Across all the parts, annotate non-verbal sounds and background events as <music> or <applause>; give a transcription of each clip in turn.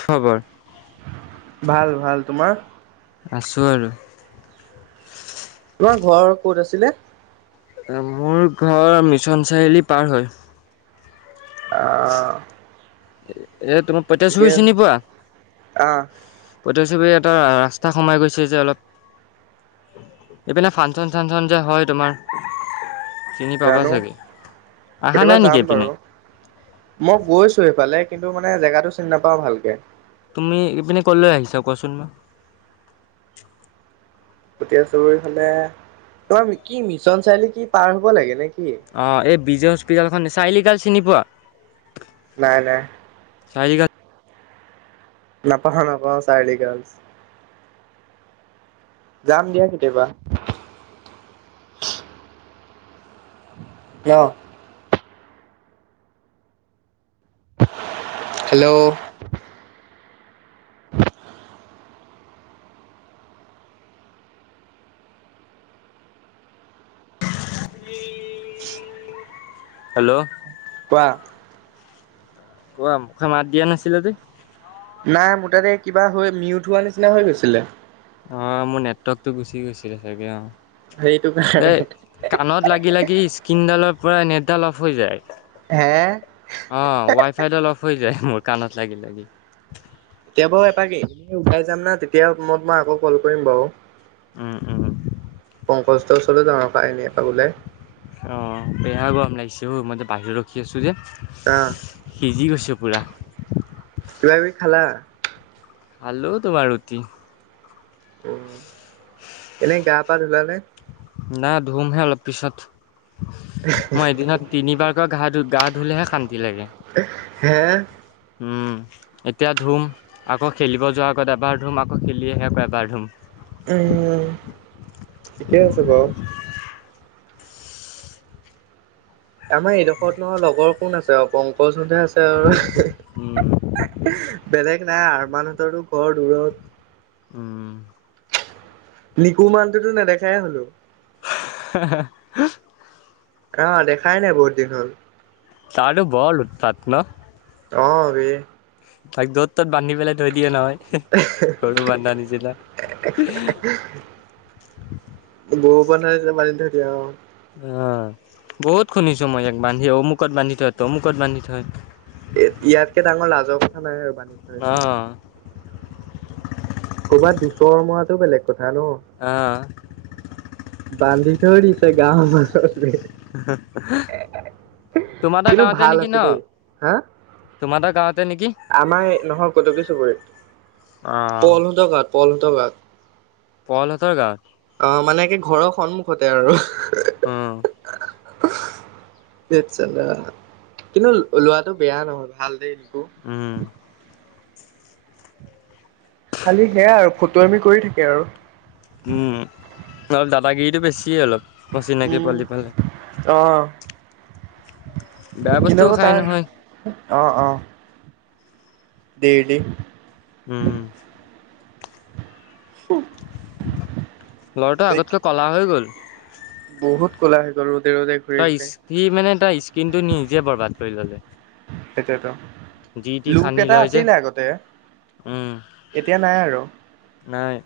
খবৰ? ভাল ভাল, তোমাৰ? আছোঁ আৰু। তোমাৰ ঘৰ ক'ত আছিলে? মোৰ ঘৰ মিছন চাৰিআলি পাৰ হৈ। আহ এতিয়া তোমাৰ, পটীয়াচুবুৰী ঠিকে চিনি পোৱা, আহ পটীয়াচুবুৰী এটা ৰাস্তা সোমাই গৈছে যে অলপ এইপিনে ফাংচন-চাংচন যে হয় তোমাৰ চিনি পাবা জানো, চাগে আহা কেতিয়াবা নাই নেকি যাম এইপিনে বাৰু, মই গৈছোঁ সেইফালে কিন্তু মানে জেগাটো চিনি নাপাওঁ ভালকে। তুমি ইপিনে ক'লৈ আহিছা, কোৱাচোন বাৰু। পটীয়াচুবুৰী ফালে, তোমাৰ কি মিছন চাৰিআলি কি পাৰ হ'ব লাগে নে কি অ', এই বিজয় হস্পিতালখন, চাৰিআলি এটা চিনি পোৱা? নাই, নাই। <unintelligible> নাপাহৰোঁ নাপাহৰোঁ চাৰিআলি গাৰ্লছ যাম দিয়া কেতিয়াবা। ন হেল্ল' হেল্ল' কোৱা কোৱা, মুখে মাত দিয়া নাছিলা যে? নাই, মোৰ তাতে কিবা হৈ মিউত হোৱা নিচিনা হৈ গৈছিলে। অ', মোৰ নেটৱৰ্কটো গুচি গৈছিলে চাগে, সেইটো অ' কাৰণে এ, কাণত লাগি লাগি ইছ কিন ডালৰ পৰা নেটদাল অফ হৈ যায়, হে অ', ৱাইফাইদাল অফ হৈ যায়, মোৰ কাণত লাগি-লাগি। এতিয়া বাৰু এপাক এনেই ওলাই যাম না, তেতিয়া মই তোমাক আকৌ কল কৰিম বাৰু। উম উম। শংকৰ ষ্ট'ৰ ওচৰলে যাওঁ আকৌ এপাক এনেই ওলাই। অ', বেয়া গৰম লাগিছে ঐ, মই যে বাহিৰত ৰখি আছোঁ যে অ' সিজি গৈছোঁ পুৰা। কিবা কিবি খালা? খালোঁ তোমাৰ ৰুটি। উম, এনেই গা-পা ধুলানে? নাই, ধুমহে অলপ পিছত, মই এদিনত তিনিবাৰ গা-গা ধুলেহে শান্তি লাগে, হে উম। এতিয়া ধুম, আকৌ খেলিব যোৱাৰ আগত এবাৰ ধুম, আকৌ খেলি আহি আকৌ এবাৰ ধুম। উম, ঠিকেই আছে বাৰু। আমাৰ এইডোখৰতনো লগৰ কোন আছে আৰু, পংকজহঁতহে আছে উম, আৰু বেলেগ নাই, আৰমানহঁতৰো ঘৰ দূৰত। উম। নিকু মানুহটোতো নেদেখাই হ'লো। <unintelligible> অ', দেখাই নাই বহুত দিন হ'ল। তাৰতো বৰ উৎপাত ন? অ', বেহ তাক য'ত ত'ত বান্ধি পেলাই থৈ দিয়ে নহয়, গৰু বন্ধা নিচিনা। গৰু বন্ধাই যে মানি থাকি অ', অ বহুত শুনিছো মই ইয়াক বান্ধি অমুকত বান্ধি থয় তমুকত বান্ধি থয় এ ইয়াতকে ডাঙৰ লাজৰ কথা নাই আৰু বান্ধি থয় পেলায়। অ'। ক'ৰবাত দুচৰ মৰাটো বেলেগ কথা। ন অহ বান্ধি থৈ দিছে গাঁওৰ মাজত। তোমাৰ ত কিন্তু গাঁৱতে ভাল নেকি আছে ন? দেই হা তোমাৰ তা গাঁৱতে নেকি? পল হতৰ গাওত পল হতৰ গাওত। পল হতৰ গাওত। অ' মানে কি ঘৰৰ সন্মুখতে আৰু। অ। ধেত চালা কিন্তু লৱাটো বেয়া নহয় ভাল দেই। নিকু উম, খালি সেয়া আৰু ফটুৱামি কৰি থাকে আৰু। উম, অলপ দাদাগিৰিতটো বেছিয়ে অলপ অচিনাকি পোৱালি পালে। অঁ', বেয়া বস্তুও খাই নহয়। অ-অ দেই দে উম, লৰাটো আগতকৈ কলা হৈ গ'ল। বহুত ক'লা হৈ গল। ৰ'দে ঘূৰি তই ঘূৰি সি মানে তই স্কিন টো নিজে বৰবাদ কৰি ললে। সেইটোয়েতো, যি টি লুক সানি এটা লয় যে। আছিল আগতে উম, এতিয়া নাই আৰু। নাই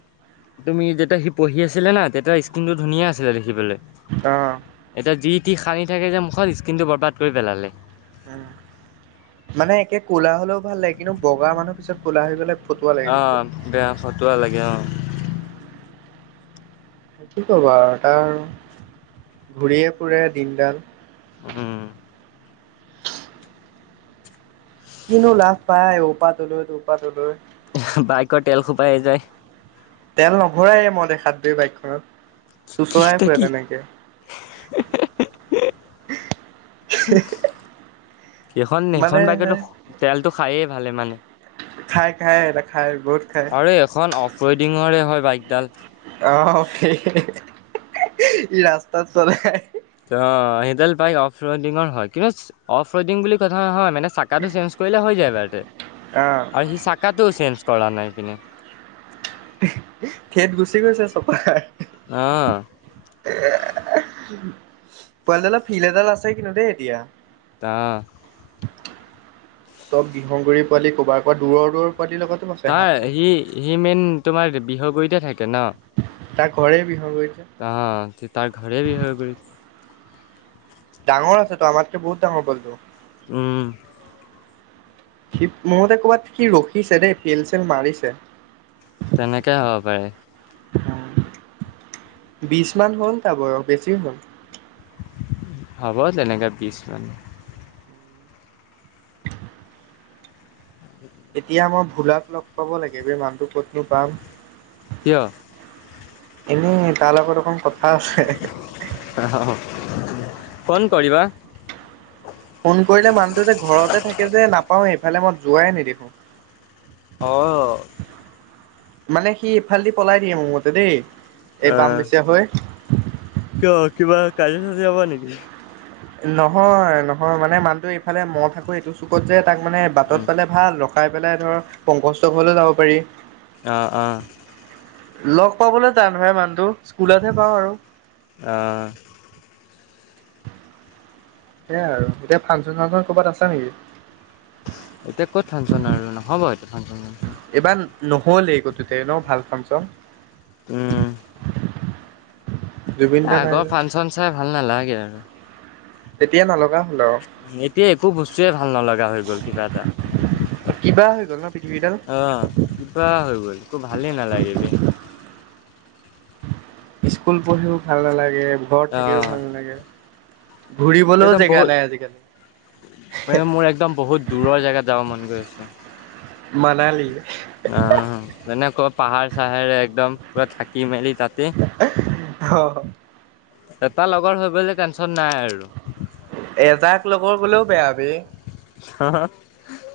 তুমি যেতিয়া সি পঢ়ি আছিলে না, তেতিয়া স্কিনটো ধুনীয়া আছিলে দেখিবলে। অ এতিয়া যি তি সানি থাকে যে মুখত স্কিনটো বৰবাদ কৰি পেলালে। উ মানে একে ক'লা হলেও ভাল লাগে কিন্তু বগা মানুহ পিছত ক'লা হৈ গলে ফটুৱা লাগে অহ, দেখিবলে বেয়া ফটুৱা লাগে অ', কি কবা আৰু তাৰ আৰু ঘূৰিয়ে ফুৰে দিনডাল। উম, কিনো লাভ পায় এইহোপা তলৈ টোৰ পা তলৈ বাইকৰ তেল খোপাহে যায়। তেল নভৰাই মই দেখাত বে বাইকখনত। কি চোঁচৰাই তই ফুৰে কি তেনেকে। সেইখন সেইখন মানে বাইকেতো তেলটো খায়ে ভালে মানে। খাই খাই খাই বহুত খাই আৰে এইখন অফ ৰইডিঙৰে হয় বাইকডাল অহ, ৰাস্তাত চলাই অ সেইডাল বাইক অফ ৰাইডিঙৰ হয় কিন্তু অফ ৰাইডিঙ বুলি কথা নহয় মানে চাকাটো চেঞ্জ কৰিলে হৈ যায় বাৰু। আহ আৰু সি চাকাটোও চেঞ্জ কৰা নাই ইপিনে। ধেত গুচি গৈছে চপা। অহ, এ পোৱালিডালৰ ফিল এডাল আছে কিন্তু দেই এতিয়া। আহ চব বিহনগুৰি পোৱালি কৰবাৰ পৰা দূৰৰ-দূৰৰ, তাৰ সি-সি মেইন তোমাৰ বিহৰবৰিত থাকে। কে ন তাৰ ঘৰে বিহগুৰিতে অ' তাৰ ঘৰে বিহৰবৰিত ডাঙৰ আছে তো আমাৰ কে বহুত ডাঙৰ বলটো। উম, সি, মোৰ মতে ক'বাত সি ৰখিছে দেই পিল চিল মাৰিছে। তেনেকেই হ'ব পাৰে। বিচ মান হ'ল চাগৈ বেছি হ'ল। হ'ব তেনেকে পিছ মানে এতিয়া মই ভোলাক লগ পাব লাগিব। বে মানুহটো ক'তনো পাম। কিয়? এনেই তাৰ লগত অকন কথা আছে। ফোন কৰিবা। ফোন কৰিলে মানুহটো যে ঘৰতে থাকে যে, নাপাওঁ এইফালে মই যোৱাই নিদেখো। অ মানে সি ইফালদি পলাই দিয়ে মোৰ মতে দেই এই অ বাম বেচিযা হয়। কিয় কিবা কাজিয়া চাজীয়া হয় নেকি? নহয়-নহয় মানে মানুতটো এইফালে মনটো এইটো চুকত যে। তাক মানে বাটত উম পালে ভাল। ৰখাই পেলাই ধৰ পংকচ ঘললৈ যাব পাৰি। অ-অ। লগ পাবলৈ টান নহয় মানুহটো স্কুলতহে পাওঁ আৰু। আহ সেইয়াই আৰু এতিয়া ফাংচন চাংচন কৰ'বাত আছে নেকি, <unintelligible> এতিয়া ক'ত ফাংচন আৰু ন হ'ব এতিয়া ফাংচন চানচন এইবাৰ কিয় উম জুবিন এ দা নাই আগৰ যে ফাংচন চাই ভাল নালাগে আৰু, তেতিয়া নলগা হ'ল এতিয়া একো বস্তুৱে ভাল নলগা হৈ গ'ল, কিবা এটা আৰু কিবা হৈ গ'ল ন পৃথিৱীডাল অ কিবা হৈ গ'ল একো ভালেই নালাগে বে স্কুল পঢ়িও ভাল নালাগে, ঘৰত থাকিও অ', ভাল নালাগে। ঘূৰিবলৈও একদম জেগা বহুত নাই আজিকালি। মানে মোৰ একদম বহুত দূৰৰ জেগাত যাব মন গৈ আছে। মনালি। আহ তেনেক পাহাৰ চাহাৰ একদম পুৰা থাকি মেলি তাতে। অ। এটা লগৰ হৈ গলে টেনচন নাই আৰু। বৰ বোলো বেয়া বে। হা হা <inaudible>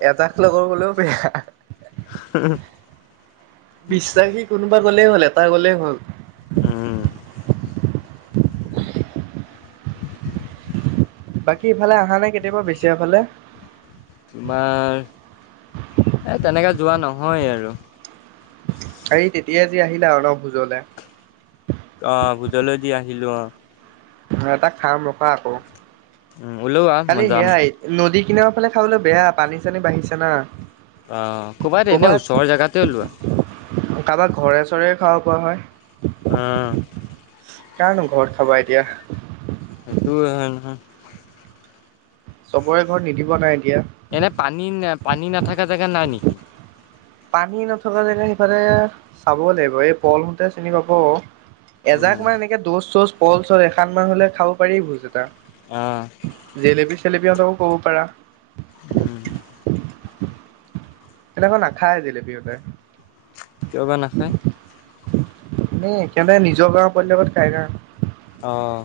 এজাক লগৰ গলেও বিশ্বাসী কোন বা, গ'লেই হ'ল এটা গলেই হ'ল। উম। বাকী এইফালে আহানে কেতিয়াবা? বেছেৰীয়া ফালে? তোমাৰ, এই তেনেকৈ যোৱা নহয় আৰু। হেই তেতিয়াই আ যে আহিলা অলপ ভুজলে অ' ভোজলৈ দি আহিলোঁ অহ, এটা খাম ৰখা আকৌ উম, ওলোৱা মই কালি যাম সেয়াই নদী, কিন ফালে খাবলৈ বেয়া পানী চানী বাঢ়িছে না। অ', ক'বাত এনেই ওচৰৰ জেগাতে ওলোৱা। কাৰবাৰ ঘৰে, চৰে খাব পৰা হয়। উম, কাৰনো ঘৰত খাবা এতিয়া? <unintelligible> চবৰে ঘৰত নিদিব নাই এতিয়া এনে পানী-পানী নাথাকা জেগা নাই নিকি? পানী নথকা যেকে সিফালে চাব লাগিব, এই পল হতে চিনি পাব। এজাক উম, মান এনেকে দচ চচ পল চল এখান মান হলে খাব পাৰি ভোজ এটা। অ', খলেপিহঁতকো ক'ব পাৰা। উম, সিহটে নাখায় জিলেপি হতে। কিয়বা নাখায়? এ, কেনে নিজৰ গাওঁৰ পোৱালী লগত কাজিয়া অ',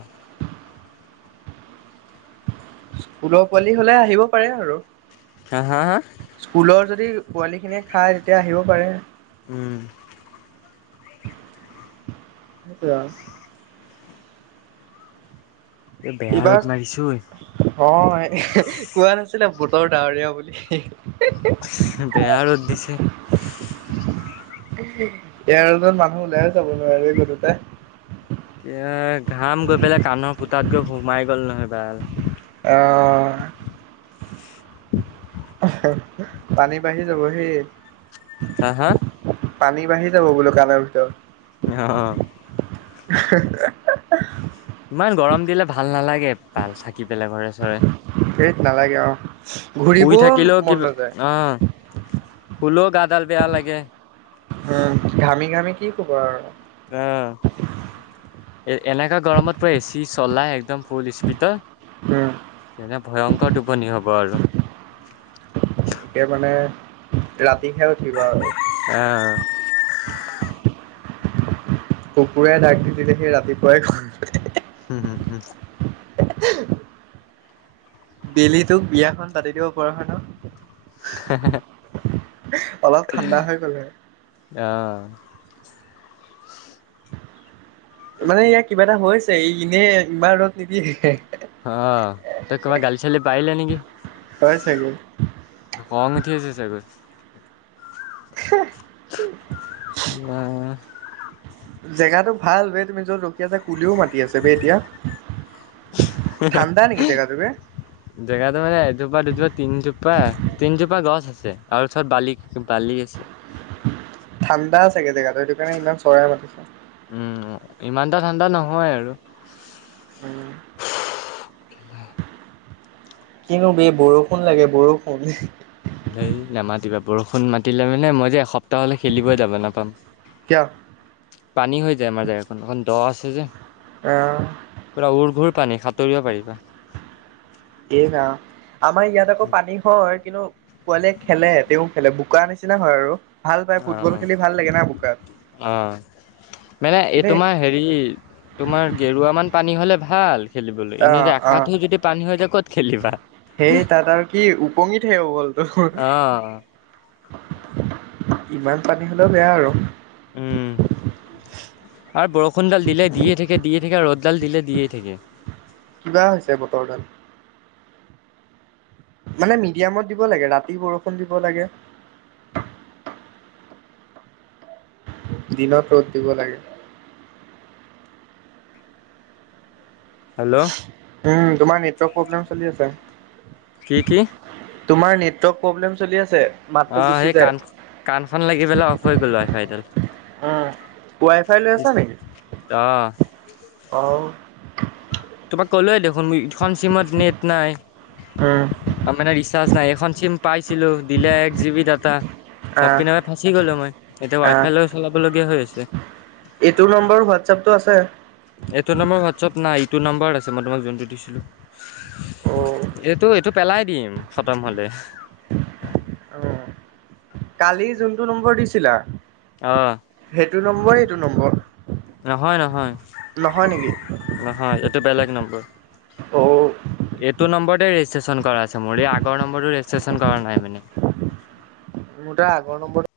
স্কুলৰ পোৱালি হলে আহিব পাৰে আৰু। হা হা হা স্কুলৰ যদি পোৱালি খিনিয়ে খায় তেতিয়া আহিব পাৰে। উম, সেইটোৱে আৰু। এই বেয়া ৰ'দ কিবা মাৰিছে ঐ। অ', কোৱা নাছিলে বুটৰ ডাৱৰীয়া বুলি। বেয়া ৰ'দ দিছে। <unintelligible> মানুহ ওলাইও যাব নোৱাৰি <unintelligible> এ, ঘাম গৈ পেলাই কাণৰ ফুতাত গৈ সোমাই গ'ল নহয়। <unintelligible> অ', পানী বাঢ়ি যাব হে। হা হা। পানী বাঢ়ি যাব বোলো কাণৰ ভিতৰত। অ', <inaudible> ইমান গৰম দিলে ভাল নালাগে <unintelligible> থাকি পেলাই ঘৰে চৰে। হেত নালাগে আও শুই ঘূৰিবও থাকিলেও মন কিবা নাযায়। অ, শুলেও গাডাল বেয়া লাগে। উম, ঘামি ঘামি কি শুবা আৰু। অ', এ এনেকা গৰমত পৰা এচি চলাই একদম ফুল স্পীত উম যেনে ভয়ংকৰ টোপনি হ'ব আৰু। সে মানে ৰাতি খাই উঠিবা আৰু। <inaudible> কুকুৰেই ডাক দি দিলে সি ৰাতিপুৱাই হুম হুম হুম। <inaudible> বেলি তোক বিয়াখন পাতি দিব পৰা হয় ন? <unintelligible> অলপ ঠাণ্ডা হৈ গ'ল হৈ। অ', মানে ইয়াৰ কিবা এটা হৈছে ই এনে ইমান ৰদ নিদিয়ে। অ', তই <unintelligible> গালি চালি পাৰিলে নেকি? হয় চাগে খং উঠি আছে চাগৈ। <inaudible> <unintelligible> জেগাতটো ভাল বে তুমি যত ৰখি আছা কুলিও মাতি আছে বে এতিয়া। ঠাণ্ডা নেকি যেগাতো বে? জেগাটো মানে এজোপা দুজোপা তিনজোপা তিনজোপা গছ আছে। আছে আৰু ওচৰত বালি বালি আছে। ঠাণ্ডা চাগে জেগাটো সেইটো কাৰণে ইমান চৰাই মাতিছে। উম ইমানটা ঠাণ্ডা নহয় আৰু উম কিনো ব বৰষুণ লাগে বৰষুণ হেই নামাতিবা বৰষুণ মাতিলে মানে মই যে এসপ্তাহলে খেলিবই যাব নাপাম কিয়। পানী হৈ যায় আমাৰ জেগাকন অকন দ আছে যে। আহ পুৰা উৰ ঘুৰ পানী সাঁতুৰিব পাৰিবা এ হা আমাৰ ইয়াত আকৌ পানী হয় কিন্তু পোৱালীয়ে খেলে তেওঁ খেলে বোকা নিচিনা হয় আৰু ভাল পায় ফুটবল খেলি ভাল লাগে না বোকাত আহ মানে এই কিন্তু তোমাৰ হেৰি তোমাৰ গেৰুৱা মান পানী হ'লে ভাল খেলিবলৈ এনে অ', যে অ', আশা ো যদি পানী হৈ যায় ক'ত খেলিবা সেই তাত আৰু কি উপঙিত হে হ বলত অ', <unintelligible> ইমান পানী হ'লেও বেয়া আৰু। উম আৰু বৰষুণডাল দিলে দিয়ে থাকে দিয়ে থাকে ৰ'দ ডাল দিল দিয়েই থাকে কিবা হৈছে বতৰডাল মানে মিডিয়ামত দিব লাগে ৰাতি বৰষুণ দিব লাগে দিনত ৰ'দ দিব লাগে হেল্ল' উম, তোমাৰ নেটৱৰ্ক প্ৰব্লেম চলি আছে। কি কি তোমাৰ নেটৱৰ্ক প্ৰব্লেম চলি আছে মাতটো অ গুচি সেই যায় কাণ কাণখন লাগি পেলাই অফ হৈ গ'লো হয় ফাইডাল উম, ৱাই ফাই আহ আহ ন ন উম, নাই এখন চিম পাইছিলো দিলে এক জি বি ডাটা চব আহ পিনে ফাঁচি গ'লো মই এতিয়া ৱাই আহ ফাই লৈ চলাব লগীয়া হৈ আছে। এইটো নম্বৰ হোৱাটছএপতটো আছে এইটো নম্বৰ হোৱাটছআপ নাই ইটো নাম্বাৰত আছে মই তোমাক যোনটো দিছিলো। অ', এইটো এইটো পেলাই দিম খতম হলে অ কালি যোনটো নম্বৰ দিছিলা অঁ সেইটো নম্বৰ এইটো নম্বৰ নহয় নহয় নহয় নেকি? নহয় এইটো বেলেগ নম্বৰ অ'। এইটো নম্বৰতে ৰেজিষ্ট্ৰচন কৰা আছে মোৰ এই আগৰ নম্বৰ ৰেজিষ্ট্ৰন কৰা নাই মানে <unintelligible> মোৰটা আগৰ নম্বৰ